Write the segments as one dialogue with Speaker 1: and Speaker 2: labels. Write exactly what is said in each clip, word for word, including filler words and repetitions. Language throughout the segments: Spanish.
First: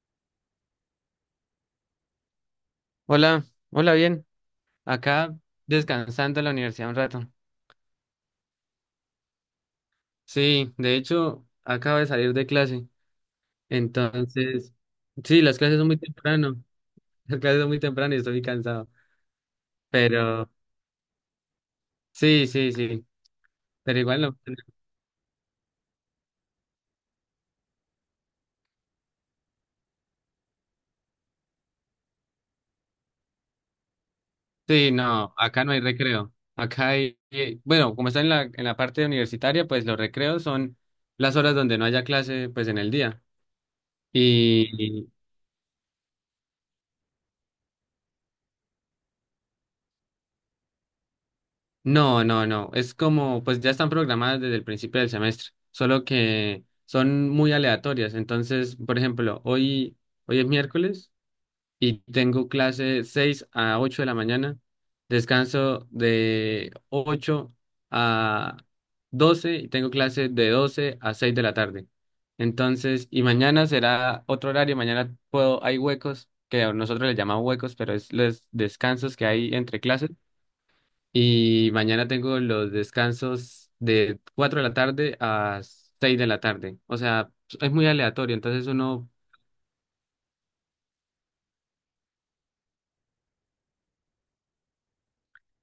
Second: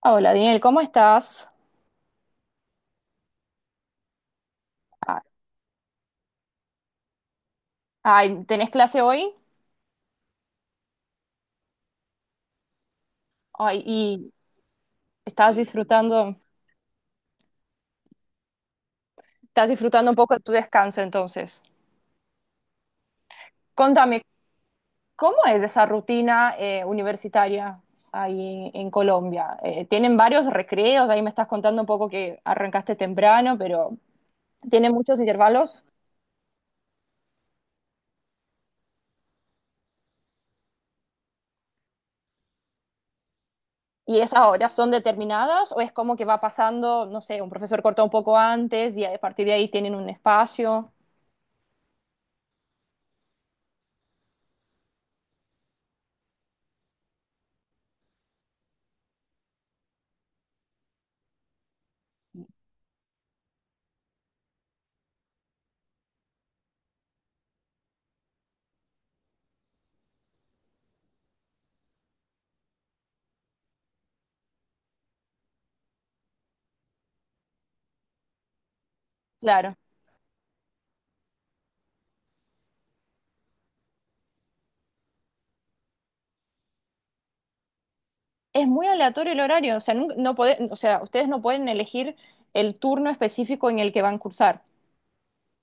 Speaker 1: Hola, Daniel, ¿cómo estás?
Speaker 2: Hola, hola, bien.
Speaker 1: Ah.
Speaker 2: Acá descansando en la universidad un rato.
Speaker 1: Ay, ¿tenés clase hoy?
Speaker 2: Sí, de hecho, acabo de salir de clase.
Speaker 1: Ay, y
Speaker 2: Entonces, sí,
Speaker 1: estás
Speaker 2: las clases son muy
Speaker 1: disfrutando,
Speaker 2: temprano. Las clases son muy temprano y estoy muy cansado.
Speaker 1: estás disfrutando un poco de
Speaker 2: Pero
Speaker 1: tu descanso entonces.
Speaker 2: sí, sí, sí. Pero igual
Speaker 1: Contame,
Speaker 2: no.
Speaker 1: ¿cómo es esa rutina eh, universitaria ahí en Colombia? Eh, ¿tienen varios recreos? Ahí me estás contando un poco que arrancaste temprano, pero
Speaker 2: Sí,
Speaker 1: ¿tienen muchos
Speaker 2: no, acá no hay
Speaker 1: intervalos?
Speaker 2: recreo. Acá hay, eh, bueno, como está en la, en la parte universitaria, pues los recreos son las horas donde no haya clase, pues en el día.
Speaker 1: ¿Y esas horas son
Speaker 2: Y,
Speaker 1: determinadas o es como que va pasando, no sé, un profesor corta un poco antes y a partir de ahí tienen un espacio?
Speaker 2: No, no, no. Es como, pues ya están programadas desde el principio del semestre, solo que son muy aleatorias. Entonces, por ejemplo, hoy, hoy es miércoles y tengo clase seis a ocho de la mañana, descanso de ocho a doce y tengo clase de doce a seis de la tarde. Entonces, y mañana será otro horario, mañana puedo, hay huecos, que nosotros le llamamos huecos, pero es los descansos que hay
Speaker 1: Claro.
Speaker 2: entre clases y mañana tengo los descansos de cuatro de la tarde a seis de la tarde. O sea, es muy aleatorio.
Speaker 1: Es
Speaker 2: Entonces
Speaker 1: muy
Speaker 2: uno,
Speaker 1: aleatorio el horario, o sea, nunca- no pode- o sea, ustedes no pueden elegir el turno específico en el que van a cursar.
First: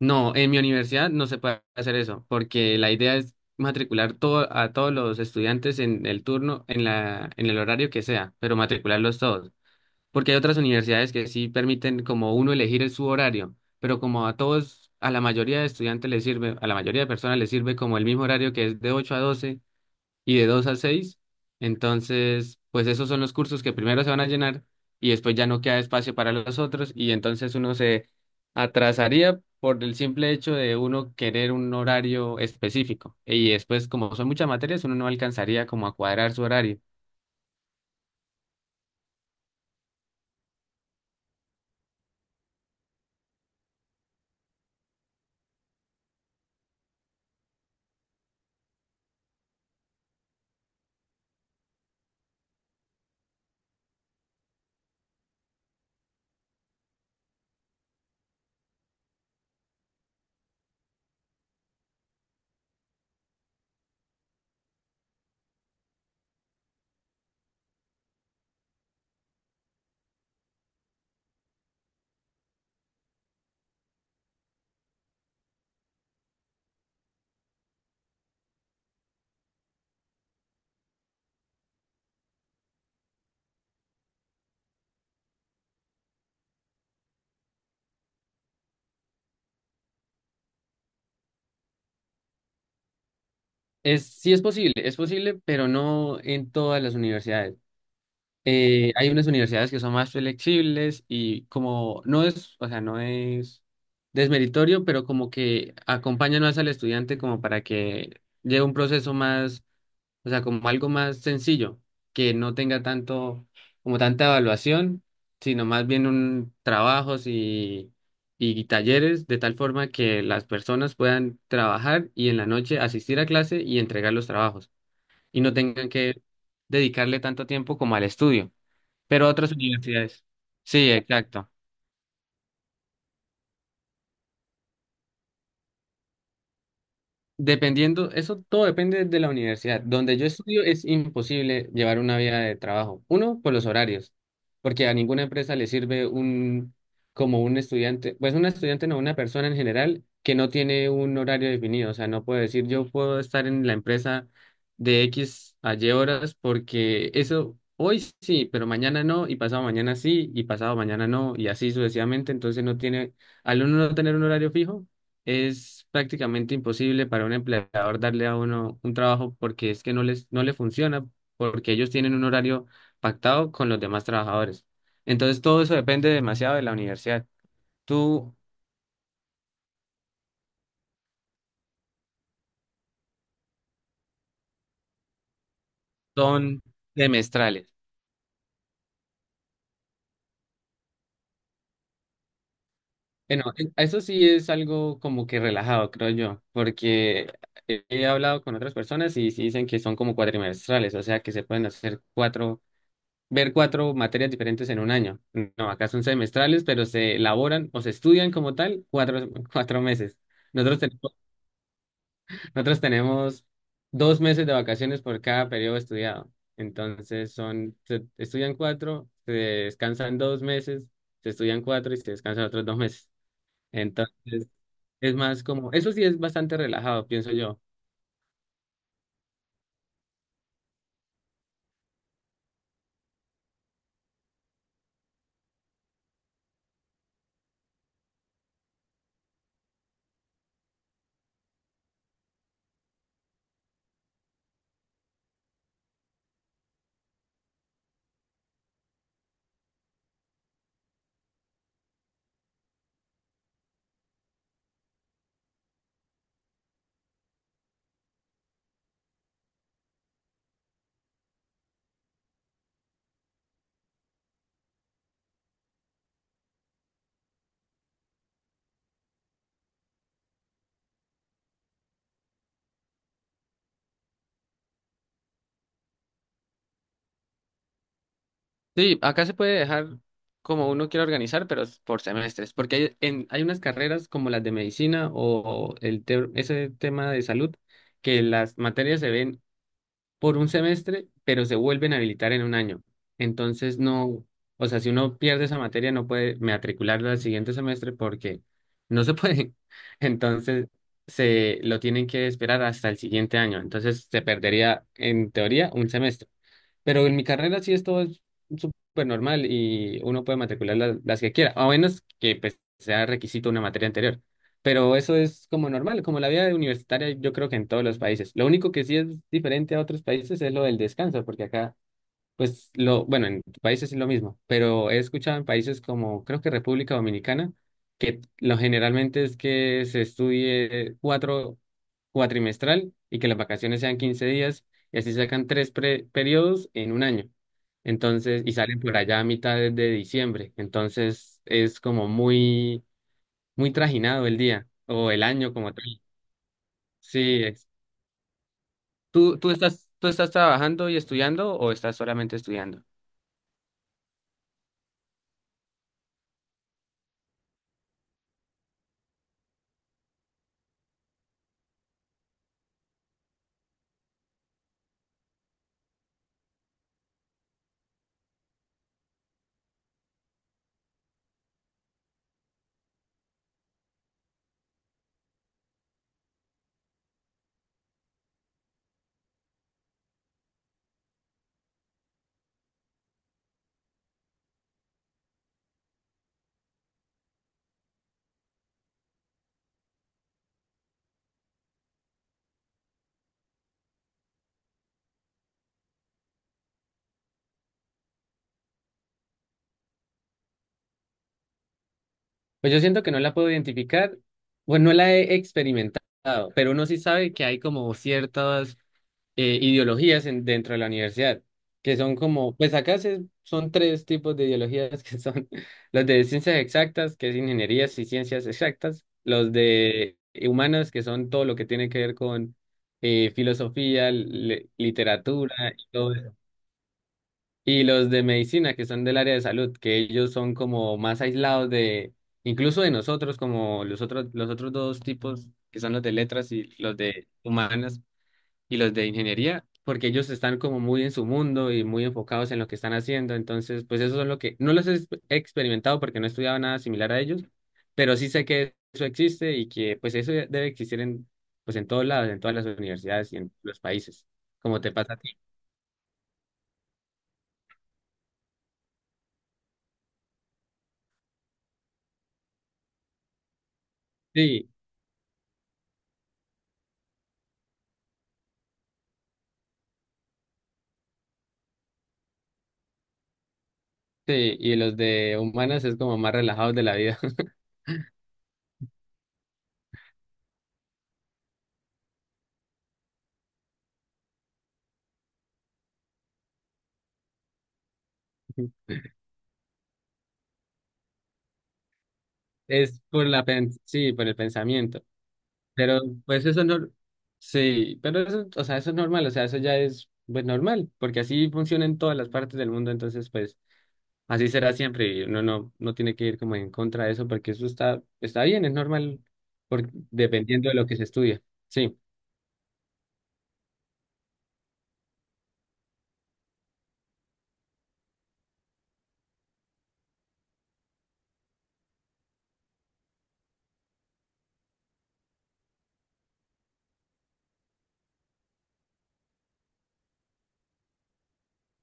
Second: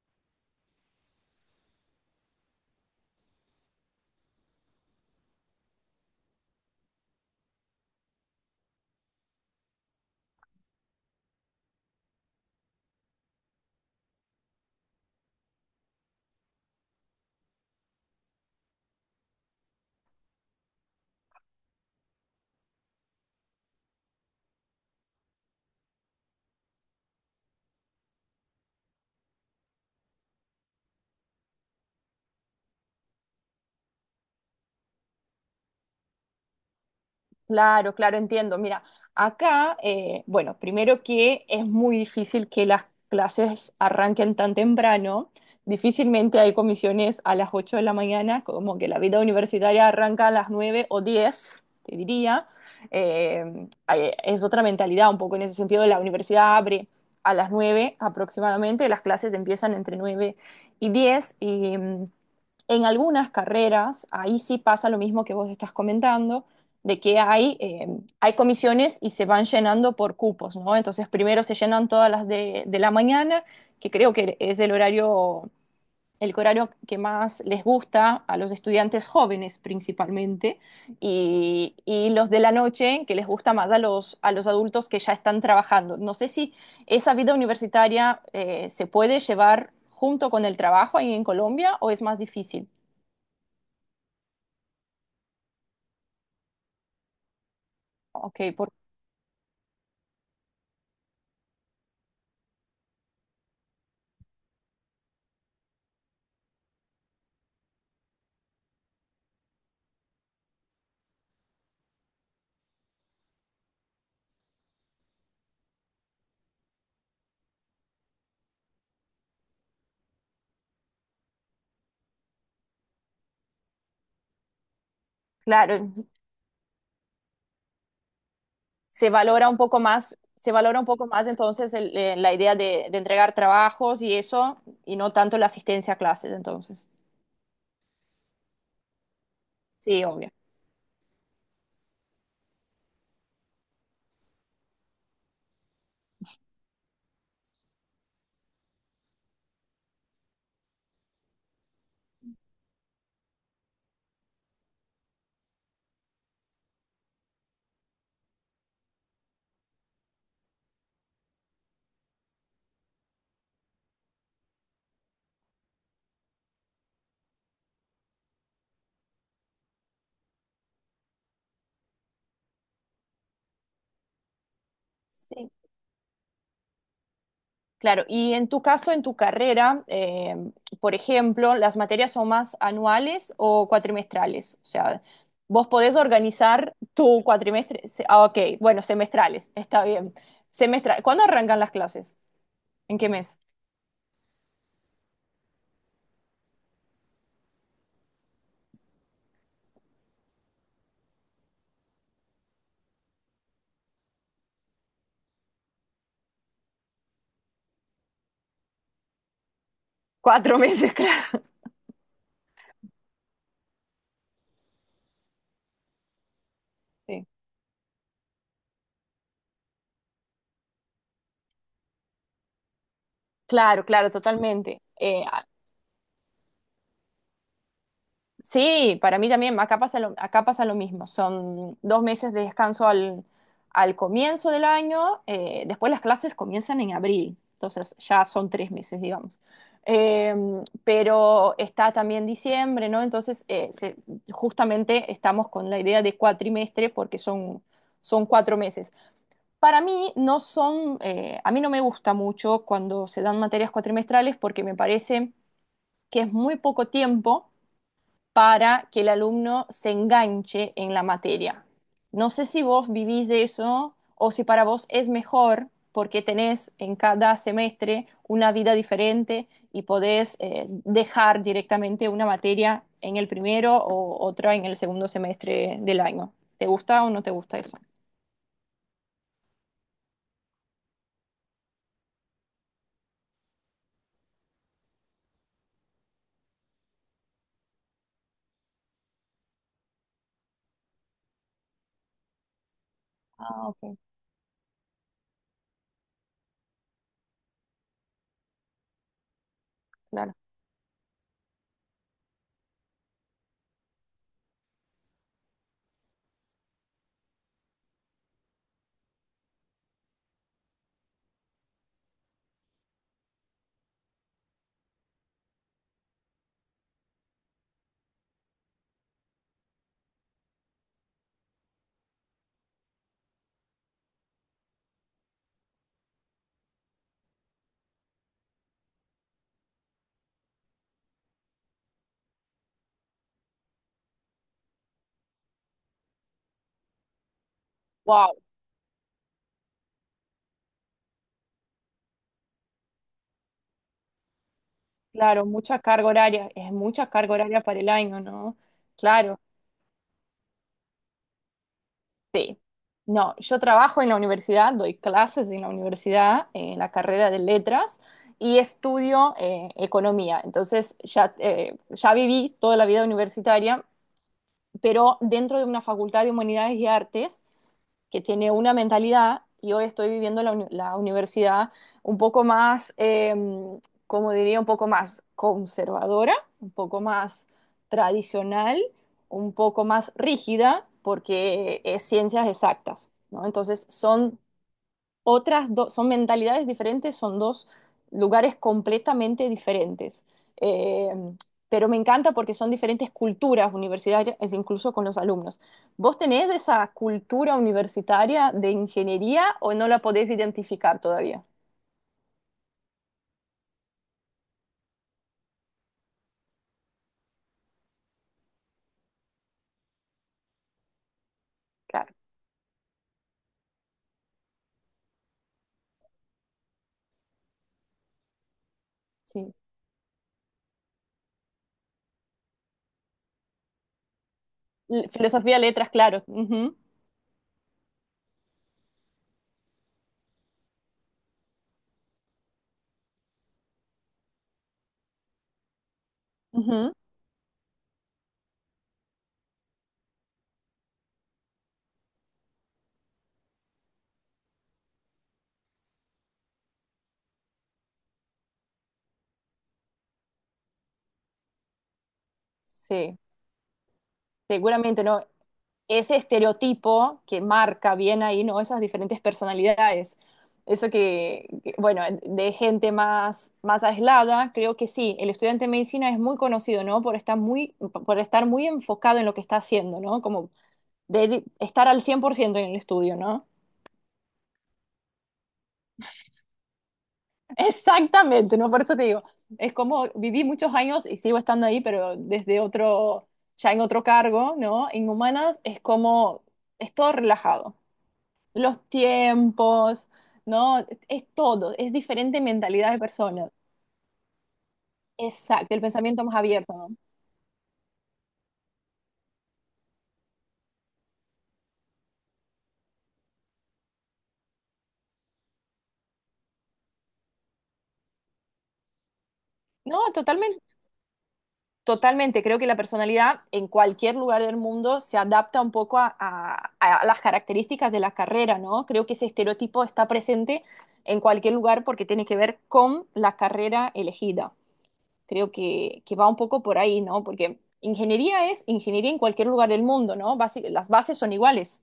Speaker 2: no, en mi universidad no se puede hacer eso, porque la idea es matricular todo, a todos los estudiantes en el turno, en la, en el horario que sea, pero matricularlos todos. Porque hay otras universidades que sí permiten como uno elegir el- su horario, pero como a todos, a la mayoría de estudiantes les sirve, a la mayoría de personas les sirve como el mismo horario que es de ocho a doce y de dos a seis. Entonces, pues esos son los cursos que primero se van a llenar y después ya no queda espacio para los otros y entonces uno se atrasaría por el simple hecho de uno querer un horario específico. Y después, como son muchas materias, uno no alcanzaría como a cuadrar su horario.
Speaker 1: Claro, claro, entiendo. Mira, acá, eh, bueno, primero que es muy difícil que las clases arranquen tan temprano. Difícilmente hay comisiones a las ocho de la mañana, como que la vida universitaria arranca a las nueve o diez, te diría. Eh, hay- es otra mentalidad un poco en ese sentido. La universidad abre a las nueve aproximadamente, las clases empiezan entre nueve y diez. Y... mm, en algunas carreras, ahí sí pasa lo mismo que vos estás comentando, de que hay, eh, hay comisiones y se van llenando por cupos, ¿no? Entonces primero se llenan todas las de, de la mañana, que creo que es el horario, el horario, que más les gusta a los estudiantes jóvenes principalmente, y, y los de la noche que les gusta más a los, a los adultos que ya están trabajando. No sé si esa vida universitaria eh, se puede llevar junto con el trabajo ahí en Colombia o es más difícil.
Speaker 2: Es, sí es posible, es posible, pero no en todas las universidades.
Speaker 1: Ok, por,
Speaker 2: Eh, hay unas universidades que son más flexibles y como no es, o sea, no es desmeritorio, pero como que acompañan más al estudiante como para que lleve un proceso más, o sea, como algo más sencillo, que no tenga tanto, como tanta evaluación, sino más bien un trabajos y, y talleres, de tal forma que las personas puedan trabajar y en la noche asistir a clase y entregar los trabajos y no tengan
Speaker 1: claro,
Speaker 2: que dedicarle tanto tiempo como al estudio,
Speaker 1: se
Speaker 2: pero
Speaker 1: valora
Speaker 2: otras
Speaker 1: un poco más,
Speaker 2: universidades.
Speaker 1: se valora un
Speaker 2: Sí,
Speaker 1: poco más
Speaker 2: exacto.
Speaker 1: entonces el- eh, la idea de, de entregar trabajos y eso, y no tanto la asistencia a clases entonces.
Speaker 2: Dependiendo, eso todo depende de la universidad.
Speaker 1: Sí,
Speaker 2: Donde yo
Speaker 1: obvio.
Speaker 2: estudio es imposible llevar una vida de trabajo. Uno, por los horarios, porque a ninguna empresa le sirve un, como un estudiante, pues un estudiante no, una persona en general que no tiene un horario definido. O sea, no puede decir yo puedo estar en la empresa de X a Y horas porque eso hoy sí, pero mañana no, y pasado mañana sí, y pasado mañana no, y así sucesivamente. Entonces no tiene, al uno no tener un horario fijo es prácticamente imposible para un empleador darle a uno un trabajo porque es que no les no le funciona, porque ellos tienen un horario pactado con los demás trabajadores. Entonces
Speaker 1: Sí,
Speaker 2: todo eso depende demasiado de la universidad.
Speaker 1: claro. Y
Speaker 2: Tú
Speaker 1: en tu caso, en tu carrera, eh, por ejemplo, ¿las materias son más anuales o cuatrimestrales? O sea, vos podés
Speaker 2: son
Speaker 1: organizar tu
Speaker 2: semestrales.
Speaker 1: cuatrimestre. se- Ah, ok, bueno, semestrales, está bien. Semestral. ¿Cuándo arrancan las clases? ¿En qué mes?
Speaker 2: Bueno, e- eso sí es algo como que relajado, creo yo, porque he he hablado con otras personas y sí dicen que son como cuatrimestrales, o sea que se pueden hacer cuatro ver cuatro materias diferentes en un año. No, acá son semestrales, pero se elaboran o se estudian como tal cuatro, cuatro meses.
Speaker 1: Cuatro
Speaker 2: Nosotros
Speaker 1: meses,
Speaker 2: tenemos,
Speaker 1: claro.
Speaker 2: nosotros tenemos dos meses de vacaciones por cada periodo estudiado.
Speaker 1: Sí.
Speaker 2: Entonces son, se estudian cuatro, se descansan dos meses, se estudian cuatro y se descansan otros dos meses.
Speaker 1: Claro, claro,
Speaker 2: Entonces
Speaker 1: totalmente.
Speaker 2: es
Speaker 1: Eh,
Speaker 2: más como, eso sí es bastante relajado, pienso yo.
Speaker 1: Sí, para mí también, acá pasa lo, acá pasa lo mismo. Son dos meses de descanso al, al comienzo del año, eh, después las clases comienzan en abril, entonces ya son tres meses, digamos. Eh, pero está también diciembre, ¿no? Entonces, eh, se- justamente estamos con la idea de cuatrimestre porque son, son cuatro meses. Para mí no son, eh, a mí no me gusta mucho cuando se dan materias cuatrimestrales porque me parece que es muy poco tiempo para que el alumno se enganche en la materia. No sé si vos vivís de eso o si para vos es mejor porque tenés en cada semestre una vida diferente y podés eh, dejar directamente una materia en el primero o otra en el segundo semestre del año. ¿Te gusta o no te gusta eso?
Speaker 2: Sí, acá se puede dejar como uno quiera organizar, pero es por semestres, porque hay, en, hay unas carreras como las de medicina o el te- ese tema de salud, que las materias se ven por un semestre, pero se vuelven a habilitar en un año.
Speaker 1: Ah,
Speaker 2: Entonces
Speaker 1: ok,
Speaker 2: no, o sea, si uno pierde esa materia no puede matricularla al siguiente semestre porque no se puede.
Speaker 1: claro.
Speaker 2: Entonces se lo tienen que esperar hasta el siguiente año. Entonces se perdería en teoría un semestre. Pero en mi carrera sí esto es súper normal y uno puede matricular la- las, que quiera, a menos que pues, sea requisito una materia anterior. Pero eso es como normal, como la vida universitaria yo creo que en todos los países. Lo único que sí es diferente a otros países es lo del descanso, porque acá pues lo, bueno, en países es lo mismo, pero he escuchado en países como creo que República Dominicana, que lo generalmente es que se estudie cuatro cuatrimestral y que las vacaciones sean quince días y así sacan tres pre- periodos en un año.
Speaker 1: Wow,
Speaker 2: Entonces, y salen por allá a mitad de, de diciembre. Entonces es como muy, muy trajinado el día o el
Speaker 1: claro,
Speaker 2: año como
Speaker 1: mucha
Speaker 2: tal.
Speaker 1: carga horaria, es mucha carga
Speaker 2: Sí,
Speaker 1: horaria
Speaker 2: es-
Speaker 1: para el año, ¿no?
Speaker 2: ¿Tú,
Speaker 1: Claro.
Speaker 2: tú estás, tú estás trabajando y estudiando o estás solamente
Speaker 1: Sí.
Speaker 2: estudiando?
Speaker 1: No, yo trabajo en la universidad, doy clases en la universidad, en la carrera de letras y estudio eh, economía. Entonces ya, eh, ya viví toda la vida universitaria, pero dentro de una facultad de humanidades y artes que tiene una mentalidad y hoy estoy viviendo la, uni- la universidad un poco más, eh, como diría, un poco más conservadora, un poco más tradicional, un poco más rígida, porque es ciencias exactas, ¿no? Entonces son otras dos, son mentalidades diferentes, son dos lugares completamente diferentes. Eh, pero me encanta porque son diferentes culturas universitarias, es incluso con los alumnos. ¿Vos tenés esa cultura universitaria de ingeniería o no la podés identificar todavía?
Speaker 2: Pues yo siento que no la puedo identificar, bueno no la he experimentado, pero uno sí sabe que hay como ciertas eh, ideologías en- dentro de la universidad, que
Speaker 1: Claro,
Speaker 2: son como, pues acá se- son tres tipos de ideologías que son los de ciencias exactas, que es ingenierías y ciencias exactas, los
Speaker 1: sí.
Speaker 2: de humanos, que son todo lo que tiene que ver con eh, filosofía, le-
Speaker 1: L-
Speaker 2: literatura,
Speaker 1: Filosofía, letras, claro. Ujú,
Speaker 2: y los de medicina, que son del área de salud, que ellos son como más aislados de, incluso de nosotros, como los otros, los otros dos tipos, que son los de letras y
Speaker 1: ujú.
Speaker 2: los de humanas y los de ingeniería, porque ellos están como muy en su mundo y muy enfocados en lo que están haciendo. Entonces, pues eso es lo que, no los he exp- he experimentado porque no he estudiado nada similar a ellos, pero sí sé que eso existe y que pues eso debe existir en, pues en todos lados, en todas las
Speaker 1: Sí,
Speaker 2: universidades y en los países, como te
Speaker 1: seguramente
Speaker 2: pasa a
Speaker 1: no.
Speaker 2: ti.
Speaker 1: Ese estereotipo que marca bien ahí, ¿no? Esas diferentes personalidades. Eso que, que, bueno, de gente más, más aislada,
Speaker 2: Sí.
Speaker 1: creo que sí, el estudiante de medicina es muy conocido, ¿no? Por estar muy, por estar muy, enfocado en lo que está haciendo, ¿no? Como de estar al cien por ciento en el estudio, ¿no?
Speaker 2: Sí, y los de humanas es como más relajados de la vida.
Speaker 1: Exactamente, ¿no? Por eso te digo, es como viví muchos años y sigo estando ahí, pero desde otro, ya en otro cargo, ¿no? En humanas es como, es todo relajado. Los tiempos, ¿no? Es todo, es diferente mentalidad de
Speaker 2: Es por la
Speaker 1: personas.
Speaker 2: pen- Sí, por el pensamiento.
Speaker 1: Exacto, el
Speaker 2: Pero
Speaker 1: pensamiento más
Speaker 2: pues eso
Speaker 1: abierto,
Speaker 2: no,
Speaker 1: ¿no?
Speaker 2: sí, pero eso, o sea, eso es normal, o sea, eso ya es pues normal, porque así funciona en todas las partes del mundo, entonces pues así será siempre y uno no no tiene que ir como en contra de eso porque eso está está bien, es normal por-
Speaker 1: No, totalmente,
Speaker 2: dependiendo de lo que se estudia. Sí,
Speaker 1: totalmente. Creo que la personalidad en cualquier lugar del mundo se adapta un poco a, a- a las características de la carrera, ¿no? Creo que ese estereotipo está presente en cualquier lugar porque tiene que ver con la carrera elegida. Creo que, que va un poco por ahí, ¿no? Porque ingeniería es ingeniería en cualquier lugar del mundo, ¿no? Basi- las bases son iguales.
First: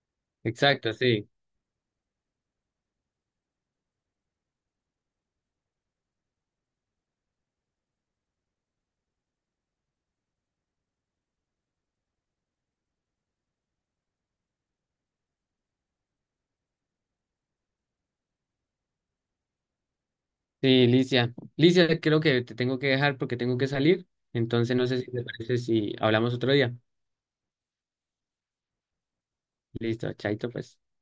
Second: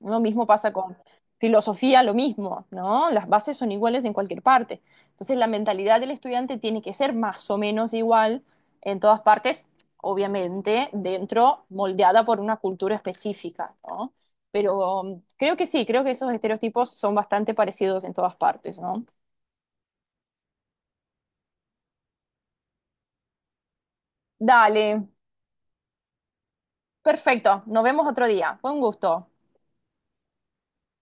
Speaker 1: Lo mismo pasa
Speaker 2: exacto,
Speaker 1: con
Speaker 2: sí.
Speaker 1: filosofía, lo mismo, ¿no? Las bases son iguales en cualquier parte. Entonces, la mentalidad del estudiante tiene que ser más o menos igual en todas partes, obviamente, dentro, moldeada por una cultura específica, ¿no? Pero um, creo que sí, creo que esos estereotipos son bastante parecidos en todas partes, ¿no?
Speaker 2: Sí, Licia. Licia, creo que te tengo que dejar porque tengo que salir, entonces
Speaker 1: Dale,
Speaker 2: no sé si te parece si hablamos otro día.
Speaker 1: perfecto, nos vemos otro día. Fue un gusto.
Speaker 2: Listo, chaito pues.